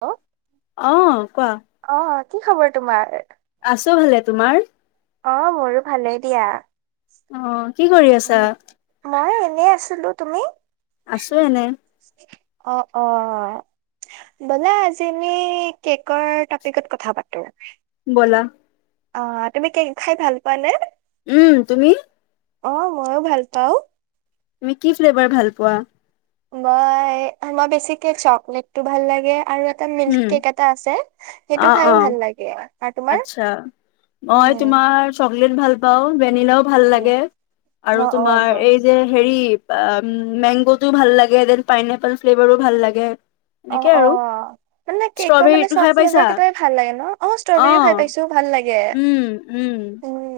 অ। অ'হ কোৱা। অহ' কি খবৰ তোমাৰ? আছো ভালে। তোমাৰ? অহ' মোৰো ভালেই দিয়া। অহ' কি কৰি আছা? ময়ো এনেই আছিলো। তুমি? আছো এনেই। অহ' অ'হ। ব'লা আজি আমি কেকৰ টপিকত কথা পাতোঁ। ব'লা। অহ' তুমি কেক খাই ভাল পোৱা নে? উম তুমি? অহ' ময়ো ভাল পাওঁ। তুমি কি ফ্লেভাৰ ভাল পোৱা? মই মই বেছিকে চকলেটটো ভাল লাগে। আৰু এ। টা মিল্ক উম, কেক এটা আছে সেইটো অ', খাইও ভাল অ', লাগে। আৰু তোমাৰ? আচ্ছা মই উম তোমাৰ চকলেট ভাল পাওঁ, ভেনিলাও। ভাল উম লাগে আৰু অ' অ' তোমাৰ অ' এই। যে হেৰি অহ মেংগোটোও ভাল লাগে দেন পাইনএপল ফ্লেভাৰো ভাল লাগে। অ'হ এনেকে আৰু অহ' মানে কেকৰ মানে ষ্ট্ৰবেৰীটো চব খাই পাইছা? ফ্লেভাৰ কেইটাই ভাল লাগে ন? অহ' ষ্ট্ৰবেৰী খাই অ', পাইছোঁ ভাল লাগে। উম, উম, উম।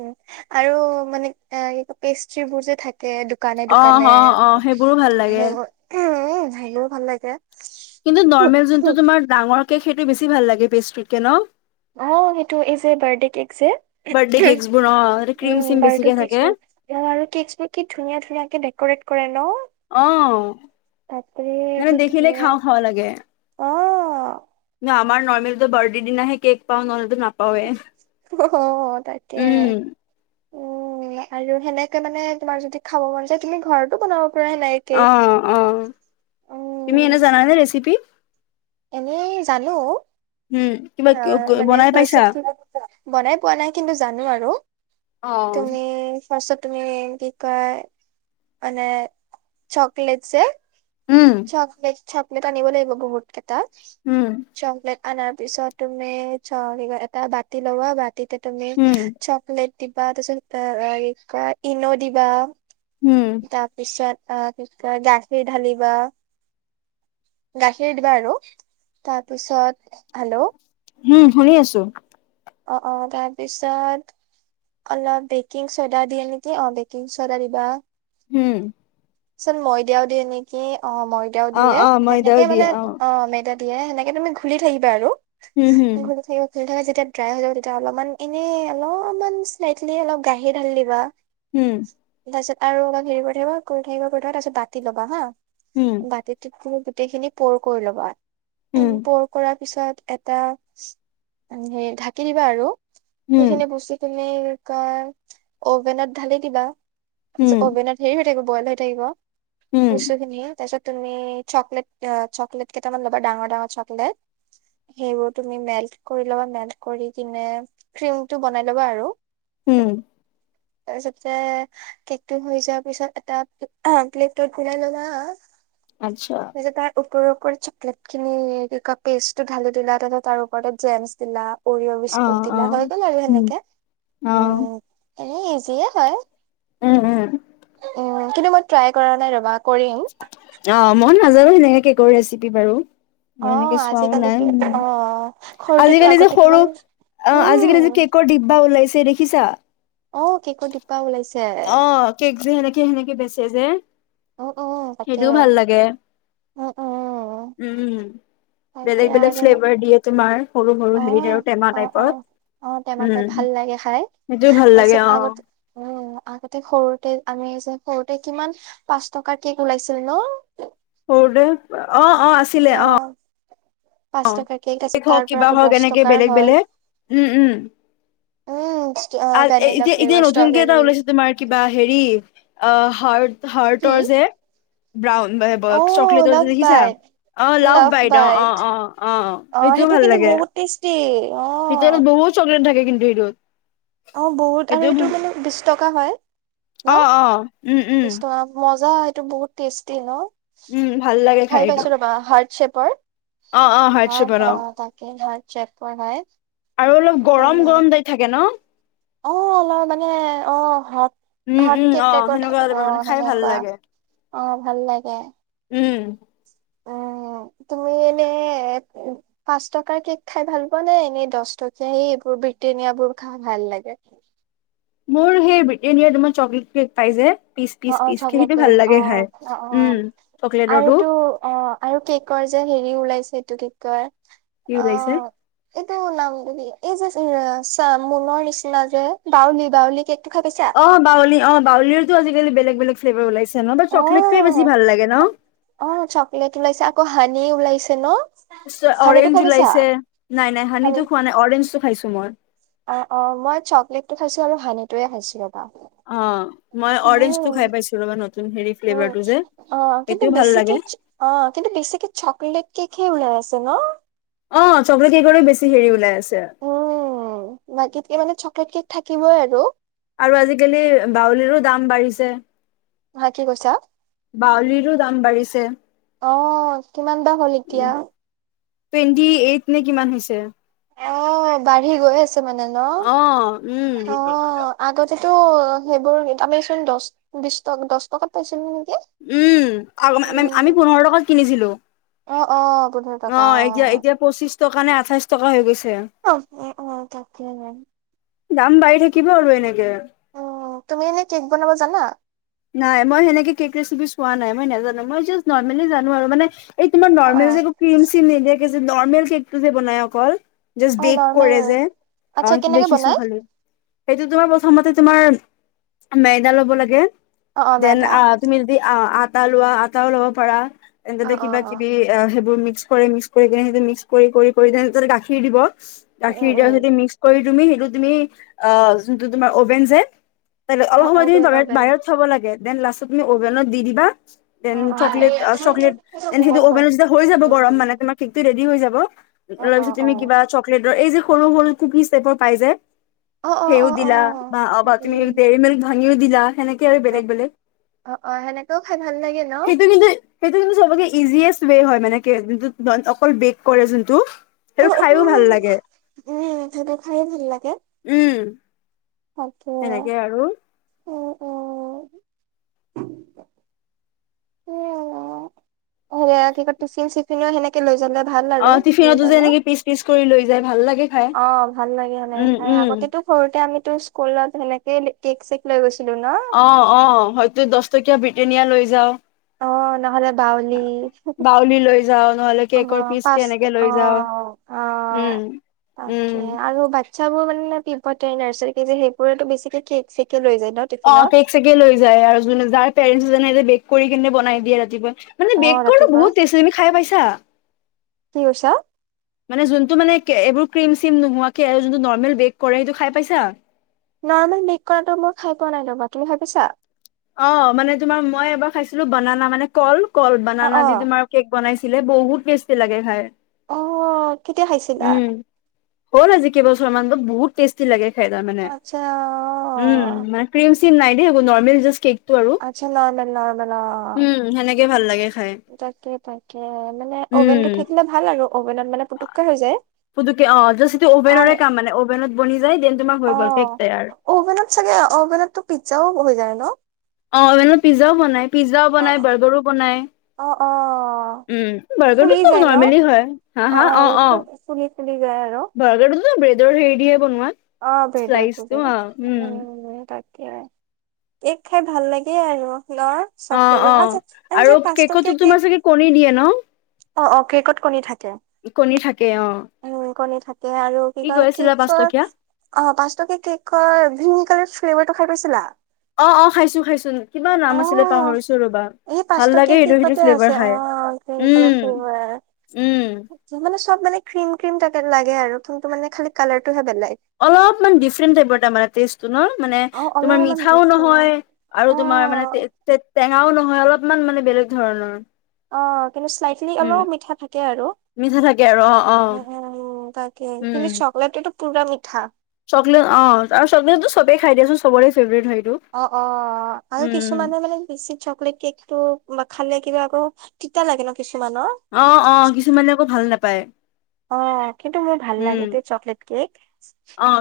আৰু মানে এই পেষ্ট্ৰিবোৰ যে থাকে। দোকানে দোকানে অহ' অহ' অহ' সেইবোৰো ভাল লাগে। সেইবোৰ উম সেইবোৰো ভাল লাগে। কিন্তু নৰ্মেল যোনটো তোমাৰ ডাঙৰ কেক সেইটো বেছি ভাল লাগে পেষ্ট্ৰিত কে ন? অহ' সেইটো এই যে বাৰ্থডে কেক যে। বাৰ্থডে কেকচ বোৰ অহ তাতে' ক্ৰীম চীম বেছিকে থাকে। ইয়াৰ আৰু কেকচবোৰ কি ধুনীয়া ধুনীয়াকে ডেম'ক্ৰেট কৰে ন? অহ' বাপৰে মানে দেখিলেই খাওঁ খাওঁ লাগে। অ'হ। কিন্তু আমাৰ নৰ্মেলি বাৰ্থডে দিনহে কেক পাওঁ নহলেতো নাপাওঁয়ে। অহু ', তাকে। উম আৰু সেনেকে মানে তোমাৰ যদি খাব মন যায় তুমি ঘৰতো বনাব। পাৰা সেনেকে অ, কেক অ। তুমি এনে উম জানানে ৰেচেপি? এনেই জানো। উম অ', মানে বনাই পাইছা? ফাৰ্ষ্টত কি বনাই পোৱা নাই কিন্তু জানো আৰু। অ', তুমি? ফাৰ্ষ্টত তুমি কি কয় মানে চকলেটছে যে উম। চকলেট চকলেট আনিব লাগিব বহুত কেইটা উম, চকলেট অনাৰ পিছত তুমি এটা বাতি লবা বাতিতে তুমি উম, চকলেট দিবা তাৰ পিছত অ কি কয় ইন দিবা উম। তাৰ পিছত অ কি কয় গাখীৰ ঢালিবা। গাখীৰ দিবা আৰু তাৰপিছত হেল্ল। উম, শুনি আছো অ', অ', তাৰপিছত অলপ বেকিং চডা দিয়ে নেকি অ বেকিং চডা দিবা। হম। চোন ময়দা দিয়ে নেকি অ ময়দাও অ', দিয়ে অ', ময়দাও সেনেকে মানে দিয়ে অ মেদা দিয়ে সেনেকে তুমি ঘূলি থাকিবা আৰু হুম, হুম, ঘূলি থাকিবা ঘূলি থাকিবা যেতিয়া ড্ৰাই হৈ যাব তেতিয়া অলপমান এনে অলপমান স্লাইটলি অলপ গাখীৰ ঢালি দিবা। হম। তাৰপিছত আৰু অলপ হেৰি কৰি থাকিবা কৰি থাকিবা কৰি তাৰপিছ বাতি ল'ব হা উম, বাতিটোত তুমি গোটেইখিনি পৰ কৰি ল'বা হুম, পৰ কৰাৰ পিছত এটা সেই ঢাকি দিবা আৰু হুম, সেইখিনি বস্তুখিনি কি কয় অভেনত ঢালি দিবা হুম, তাৰপিছত অভেনত হেৰি হৈ থাকিব বইল হয় থাকিব। হুম, বস্তু খিনি তাৰপিছত তুমি চকলেট অ', চকলেট কেইটামান ল'বা ডাঙৰ ডাঙৰ চকলেট সেইবোৰ তুমি মেল্ট কৰি ল'বা মেল্ট কৰি কিনে ক্ৰীম টো বনাই ল'বা আৰু। উম,। তাৰপিছততে কেক টো হৈ যোৱাৰ পিছত এটা অ প্লেটোত ওলাই লবা আচ্ছা তাৰপিছত তাৰ ওপৰে ওপৰে চকলেট খিনি পেষ্টটো ঢালি দিলা তাৰপত তাৰ ওপৰতে জেমছ দিলা। অৰিয়হ বিস্কুট অ', দিলা অ', হৈ গল আৰু উম, সেনেকে উম অ', এনে ইজিয়ে হয়। উম, উম। উম কিন্তু মই ট্ৰাই কৰা নাই ৰবা কৰিম। অ', মই নাজানো সেনেকে কেকৰ ৰেচিপি বাৰু। অ মই, এনেকে চোৱাও নাই আজিকালিতো অ উম সৰুতেতো আজিকালি যে আগতে সৰু কিমান অ', আজিকালি যে উম কেকৰ ডিব্বা ওলাইছে দেখিছা অ', কেকৰ ডিব্বা ডিব্বা ওলাইছে অ', কেক যে সেনেকে সেনেকে বেচে যে অ অ তাকে সেইটোও ভাল লাগে। উ উম উম, তাকে বেলেগ বেলেগ আৰু ফ্লেভাৰ দিয়ে। তোমাৰ সৰু সৰু অ হেৰিত আৰু টেমা অ অ টাইপত অ টেমাটাই উম ভাল লাগে খাই সেইটো ভাল লাগে তাৰপিছত অ'। আগতে উম' আগতে সৰুতে আমি যে সৰুতে কিমান পাঁচ টকাৰ কেক ওলাইছিল ন'। সৰুতে অ' অ' আছি অ'। পাঁচ টকাৰ কেক আছে, হওক তাৰপৰা কিবা আকৌ হওক দহ এনেকে টকাৰ বেলেগ হল। বেলেগ উম উম আ উম' ভেনিলা এতিয়া এতিয়া ফ্লেভাৰ, নতুনকে এটা ষ্ট্ৰবেৰী। ওলাইছে তোমাৰ কিবা হেৰি অ' কি হাৰ্ট-হাৰ্টৰ যে। ব্ৰাউন বাই ব অ চকলেটৰ লাভ দেখিছা? বাইট অ' লাভ বাইট অ' অ' অ'। অ' সেইটোও সেইটো ভাল কিন্তু লাগে। বহুত টেষ্টি অ'। ভিতৰত বহুত চকলেট থাকে কিন্তু সেইটোত। অ' বহুত আৰু সেইটো মানে বিশ টকা হয় অ অ উম ন'। উম বিছ টকা মজা এইটো বহুত টেষ্টি ন'। উম ভাল লাগে খাই এইটো পাইছো ৰবা! হাৰ্ট শ্বেপৰ। অ হাৰ্ড অ' চেপৰ অ', তাকে হয় হাৰ্ট শ্বেপৰ হয়। আৰু অলপ গৰম গৰম টাইপ থাকে ন'। অ' মই মানে অ' [unintelligible] উম হয়' উম কেক অ টাইপৰ সেনেকুৱা থাকে টাইপৰ মানে অ', খাই ভাল সেনেকুৱা লাগে অ' ভাল লাগে। উম'। অ' তুমি এনে পাঁচ টকাৰ কেক খাই ভাল পোৱা নে? এনেই দহ টকীয়া এইবোৰ ব্ৰিটেনিয়া বোৰ খাই ভাল লাগে? মোৰ সেই ব্ৰিটেনিয়াৰ তোমাৰ চকলেট কেক পাই যে পিচ অ পিচ অ পিচকে চকলেট সেইটো কেক ভাল অ লাগে খাই। অ অ উম' চকলেতৰটো। আৰুতো অ আৰু কেকৰ যে হেৰি ওলাইছে এইটো কি কৈ কি ওলাইছে অ'। এইটো নামটো কি এই যে [unintelligible] নিচিনা যে বাউলি বাউলি কেকটো খাই পাইছা? অ' বাউলি অ' বাউলিৰতো আজিকালি বেলেগ বেলেগ ফ্লেভাৰ ওাইছে ন', বাট চকলেটটোৱে বেছি অ', ভাল লাগে ন'। অ' চকলেট ওলাইছে, আকৌ হানি ওলাইছে ন'। হানিটো খাই অৰেঞ্জ পাইছা? ওলাইছে নাই নাই হানি হানিটো খোৱা নাই অৰেঞ্জটো খাইছো মই। অ' অ', মই চকলেটটো খাইছো আৰু হানিটোয়ে খাইছো ৰবা! অ' মই অৰেঞ্জটো খাই উম, পাইছো ৰবা, নতুন হেৰি উম, ফ্লেভাৰটো যে অ', কিন্তু সেইটো ভাল বেছিকে লাগে। অ' কিন্তু বেছিকে চকলেট কেকহে ওলাই আছে ন'। অ' চকলেট কেকৰে বেছি হেৰি ওলাই আছে। উম, বাকীতকে মানে চকলেট কেক থাকিবই আৰু। আৰু আজিকালি বাউলিৰো দাম বাৰিছে। হা কি কৈছা? বউলিটো দাম বাঢ়িছে। অ', কিমান বা হ'ল এতিয়া? টুৱেণ্টি এইট নে কিমান হৈছে? অ' বাঢ়ি গৈ আছে মানে ন'। অ উম অ'! আগতেটো সেইবোৰ আমিচোন দহ-বিশ টকা দহ টকাত পাইছিলো নেকি। উম' আ-আ-আমি আমি উম পোন্ধৰ টকাত কিনিছিলো। অ' অ'। পোন্ধৰ টকা অ' এতিয়া এতিয়া পঁচিশ টকা নে আঠাইশ টকা হৈ গৈছে। অ' অ' তাকে তাকে। দাম বাঢ়ি থাকিব আৰু এনেকে। অ' তুমি এনে কে'ক বনাব জানা? নাই মই সেনেকে কেক ৰেচিপি চোৱা নাই, মই নাজানো মই জাষ্ট নৰ্মেলি জানো আৰু মানে। এই তোমাৰ অ অ নৰ্মেল যে একো কিৰিম-চিৰিম নিদিয়া যে নৰ্মেল কেকটো যে বনাই অকল। জাষ্ট অ বেক নৰ্মেল কৰে যে অ', আচ্ছা সেইটো কেনেকে দেখিছো বনাই? খালি। সেইটো তোমাৰ প্ৰথমতে তোমাৰ ময়দা লব লাগে। অ অ দেন মেদা আহ তুমি যদি আটা লোৱা আটাও লব পাৰা, তেন্ত অ ততে অ অ কিবা-কিবি। সেইবোৰ মিক্স কৰি মিক্স কৰি কিনে সেইটো মিক্স কৰি কৰি ততে গাখীৰ দিব। গাখীৰ উম উম এগিলাচ দি মিক্স কৰি তুমি সেইটো তুমি অহ, যোনটো তোমাৰ অভেন যে। অ অলপ সময় তুমি অভেন ধৰা অভেন বাহিৰত থব লাগে। দেন লাষ্টত তুমি অভেনত দি দিবা। অ দেন অ অ অ চকলেত চকলেত দেন সেইটো অভেনত হৈ যাব গৰম মানে তোমাৰ কেকটো ৰেদি হৈ যাৱ। তাৰ অ পিছত তুমি কিবা চকলেটৰ এই যে সৰু সৰু কুফিজ টাইপৰ পাই যে, অ সেই। অ অ দিলা অ বা উম তুমি উম দেৰি মিল্ক ভাঙিও দিলা সেনেকে। আৰু অ বেলেগ বেলেগ, অ অ সেনেকেও খাই ভাল লাগে ন? সেইটো কিন্তু। সেইটো কিন্ত চবকে ইজিয়েষ্ট ৱে হয় মানে, অকল বেক কৰে যোনটো। অ সেইটো অ খাইও ভাল লাগে। উম সেইটো খাইয়ে ভাল লাগে। উম, তাকে। সেনেকে আৰু উম উম সেয়া কি কয় টিফিন চিফিনও সেনেকে লৈ যাবলে ভাল অ আৰু। লৈ টিফিনতো যে জানো। এনেকে পিচ পিচ কৰি লৈ যাই ভাল লাগে। খাই অহ, ভাল লাগে। এনেকে উম চাই উম আগতেতো। সৰুতে আমিতো স্কুলত সেনেকেই কেক -চেক লৈ গৈছিলো নহ। অহ, অহ হয়তো দহ টকীয়া ব্ৰিটেনিয়া লৈ যাও। অহ। নহলে বাউলী, বাউলি লৈ যাও নহলে কেকৰ পিচ পাচ এনেকে লৈ যাও অহ। উম, তাকে উম আৰু বাকী। চাবোৰ মানে পিপথে নাৰ্চাৰী কে যে সেইবোৰে তো বেছিকে কেক -চেকে লৈ যায় নহ। অহ, কেক -চেকে লৈ যায়। আৰু যোনে যাৰ পেৰেণ্টছ এনে বেক কৰি কিনে বনাই দিয়ে ৰাতিপুৱা। মানে অ বেক কৰাটো ৰাতিপুৱা বহুত টেস্ট। তুমি খাই পাইছা? কি কৈছা? মানে যোনটো মানে এইবোৰ ক্ৰীম -চিম নোহোৱাকে আৰু যোনটো নৰ্মেল বেক কৰে সেইটো খাই পাইছা? নৰ্মেল মেক কৰাটো মই খাই পোৱা নাই ৰ'বা। তুমি খাই পাইছা? অহ, মানে তোমাৰ মই এবাৰ খাইছিলো বনানা মানে কল। কল অ বনানা অ দি তোমাৰ। কেক বনাইছিলে বহুত টেষ্টি লাগে খাই। অহ, কেতিয়া খাইছিলা? উম হ'ল আজি কেইবছৰ মান। বহুত টেষ্টি লাগে খাই। তাৰ মানে। আচ্ছা অ', উম' ক্ৰীম চিম নাই দেই কোনো, নৰ্মেল যাষ্ট। কেক টো আৰু। আচ্ছা, নৰ্মেল নাৰ্মেল অহ। সেইতো ভাল লাগে খাই। তাকে, তাকে মানে উম, অভেনটো থাকিলে ভাল আৰু। অভেনত মানে পেটুককে হৈ যায়। পুতুকে অহ, যাষ্ট এইটো আৰ অভেনৰে কাম মানে। অভেনত বনি যায় দেন তোমাৰ হৈ গ'ল কেক অ', তৈয়াৰ। অভেনত চাগে অভেনতো পিজ্জাও বহি যায় নহ? অহ, মানে পিজ্জাও বনাই। পিজ্জাও বনাই অ', বাৰ্গাৰও বনায়। অ, অ। উম, ফুলি বাৰ্গাৰটো চব যায় ন? নৰ্মেলি হয়, হা, হা অ, অ। ফুলি- ফুলি যায় আৰু। বাৰ্গাৰটো ত ব্ৰেডৰ হেৰি দিহে বনোৱা। অহ, শ্লাইচটো অ' উম। তাকে। কেক খাই ভাল লাগে আৰু নহ। অ, অ আৰু কেকতো কেক তোমাৰ চাগে কণী দিয়ে নহ। অ, অ কেকত কণী থাকে। কণী থাকে অ'। উম কণী থাকে আৰু। কি কৈ কয় আছিলা কেকচৰ পাঁচটকীয়া? অহ পাঁচ টকিয়া কেকৰ গ্ৰীণ কালাৰ ফ্লেভাৰটো খাই পাইছিলা। অ, অ খাইছো, খাইছো। কিবা নাম অ আছিলে পাহৰিছো ৰবা। এই পাঁচ ভাল লাগে টকীয়া সেইটো কেকতে ফ্লেভাৰ আছে অ খায়। গ্ৰীণ কালাৰ উম, ফ্লেভাৰ উম মানে চব মানে ক্ৰীম -ক্ৰীম লাগে। আৰু কিন্তু টো মানে খালি কালাৰটোহে বেলেগ। অলপমান ডিফাৰেণ্ট টাইপৰ তাৰমানে টেষ্টটো নহ। মানে অ তোমাৰ অলপমান মিঠাও দিছিল অ নহয়। আৰু অ তোমাৰ মানে টেঙাও নহয় অলপমান মানে বেলেগ ধৰণৰ। অ' কিন্তু শ্লাইটলি উম অলপ মিঠা থাকে আৰু মিঠা থাকে আৰু অ অ তাকে উম কিন্তু চকলেট এটো পুৰা মিঠা চকলেট অ' চকলেটো চবেই খাই দিয়াচোন চবৰে ফেভৰেট হয় সেইটো অ' অ' আৰু কিছুমানে মানে বেছি চকলেট কেক- তটো বা খালে কিবা আকৌ তিতা লাগে ন কিছুমানৰ অ' অ' কিছুমানে আকৌ ভাল নাপায় অ' কিন্তু মোৰ ভাল লাগে তে চকলেট কেক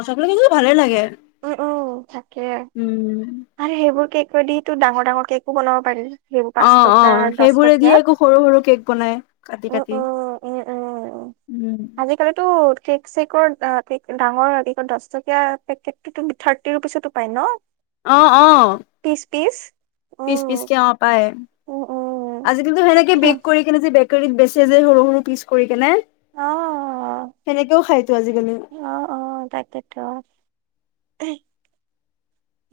সকলো কিন্তু ভালেই লাগে উম উম তাকে উম আৰু সেইবোৰ কেক দি তো ডাঙৰ ডাঙৰ কেকো বনাব পাৰি সেইবোৰ অ পাঁচ অ টকা দশ সেইবোৰে টকা দিয়ে আকৌ সৰু সৰু কেক বনাই কাটি উ কাটি উ উম উম উম আজিকালিতো কেক চকৰ কে ডাঙৰ দহ টকীয়া পেকেট থাৰ্টি ৰুপিচতো পাই ন অ' অ' পিচ পিচ পিচ উম পিচ কে অ' পায় উম উম আজি কিন্তু সেনেকে বেক কৰি কেনে যে বেকাৰীত বেচে যে সৰু সৰু পিচ কৰি পেলাই। অ সেনেকেও খাইছো আজিকালি অ' অ' তাকেইেতো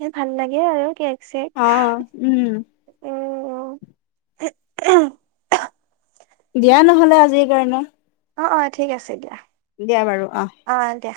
এ ভাল লাগে আৰু কি আছে অ' উম উম দিয়া নহলে আজিৰ কাৰণে অ' অ' ঠিক আছে দিয়া দিয়া বাৰু অ' অ' দিয়া